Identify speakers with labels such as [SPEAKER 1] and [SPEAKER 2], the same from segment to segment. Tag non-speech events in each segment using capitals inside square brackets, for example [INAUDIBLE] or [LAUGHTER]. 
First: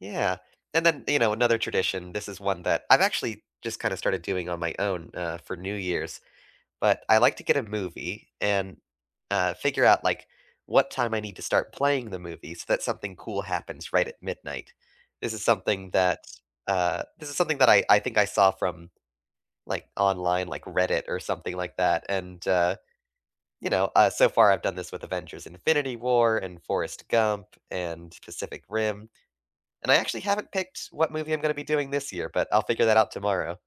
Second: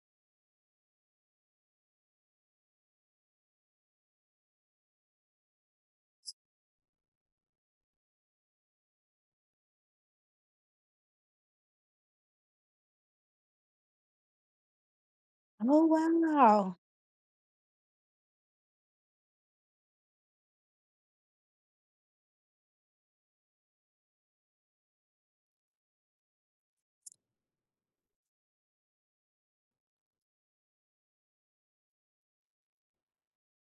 [SPEAKER 1] Yeah, and then, you know, another tradition this is one that I've actually just kind of started doing on my own, uh, for New Year's,
[SPEAKER 2] S
[SPEAKER 1] but I like to get a movie and, uh, figure out like what time I need to start playing the movie so that something cool happens right at midnight. This is
[SPEAKER 2] Oh,
[SPEAKER 1] something that,
[SPEAKER 2] wow.
[SPEAKER 1] uh this is something that I I think I saw from, like, online, like, Reddit or something like that, and, uh, you know, uh, so far I've done this with Avengers Infinity War and Forrest Gump, and Pacific Rim, and I actually haven't picked what movie I'm gonna be doing this year, but I'll figure that out tomorrow.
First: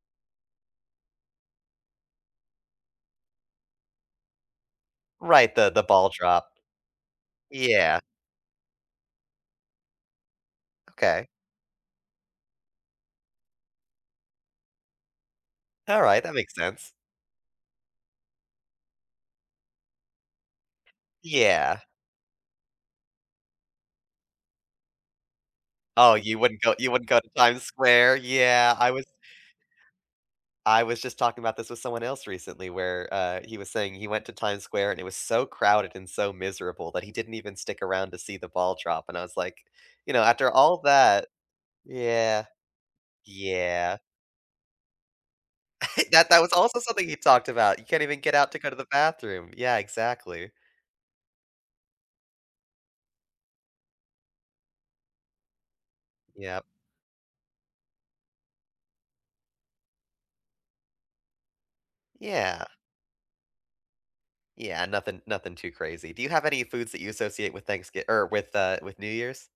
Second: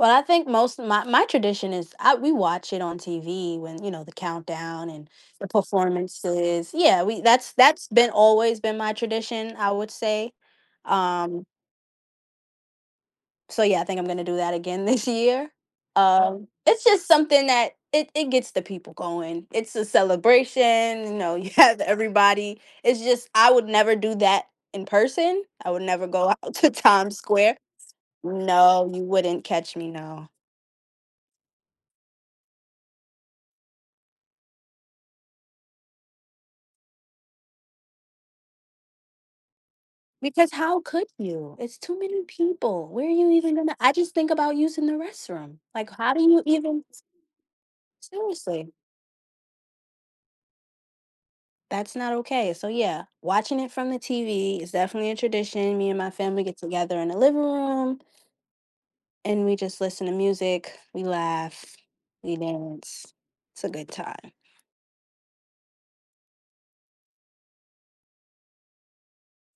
[SPEAKER 2] Well, I think most of my my tradition is, I we watch it on TV when, you know, the countdown and the
[SPEAKER 1] Right, the the ball drop.
[SPEAKER 2] performances, yeah, we that's that's
[SPEAKER 1] Yeah.
[SPEAKER 2] been, always been my tradition, I would say,
[SPEAKER 1] Okay.
[SPEAKER 2] um So yeah, I think I'm gonna do that again this year,
[SPEAKER 1] All right, that
[SPEAKER 2] um,
[SPEAKER 1] makes
[SPEAKER 2] it's
[SPEAKER 1] sense.
[SPEAKER 2] just something that it it gets the people going, it's a celebration, you know, you
[SPEAKER 1] Yeah.
[SPEAKER 2] have everybody, it's just, I would never do that in person. I would never
[SPEAKER 1] Oh,
[SPEAKER 2] go
[SPEAKER 1] you
[SPEAKER 2] out
[SPEAKER 1] wouldn't
[SPEAKER 2] to
[SPEAKER 1] go you wouldn't
[SPEAKER 2] Time
[SPEAKER 1] go to
[SPEAKER 2] Square.
[SPEAKER 1] Times Square? Yeah, I
[SPEAKER 2] No, you
[SPEAKER 1] was
[SPEAKER 2] wouldn't catch me, no.
[SPEAKER 1] I was just talking about this with someone else recently, where, uh, he was saying he went to Times Square and it was so crowded and so miserable that he didn't even stick around to see the ball drop, and I was, like, you know, "After
[SPEAKER 2] Because
[SPEAKER 1] all
[SPEAKER 2] how could
[SPEAKER 1] that,"
[SPEAKER 2] you? It's too many
[SPEAKER 1] yeah,
[SPEAKER 2] people. Where are you even gonna I
[SPEAKER 1] yeah.
[SPEAKER 2] just think about using the restroom, like,
[SPEAKER 1] [LAUGHS]
[SPEAKER 2] how do
[SPEAKER 1] That
[SPEAKER 2] you
[SPEAKER 1] that was also
[SPEAKER 2] even S
[SPEAKER 1] something he talked about; you can't even get out to go
[SPEAKER 2] seriously.
[SPEAKER 1] to the bathroom, yeah, exactly.
[SPEAKER 2] That's not okay, so yeah, watching it from the TV is definitely a tradition, me and my family get
[SPEAKER 1] Yeah.
[SPEAKER 2] together in the living room and we just listen to music, we laugh, we
[SPEAKER 1] Yeah.
[SPEAKER 2] dance. It's a good time.
[SPEAKER 1] Yeah, nothing nothing too crazy. Do you have any foods that you associate with Thanksgi or with, uh, with New Year's?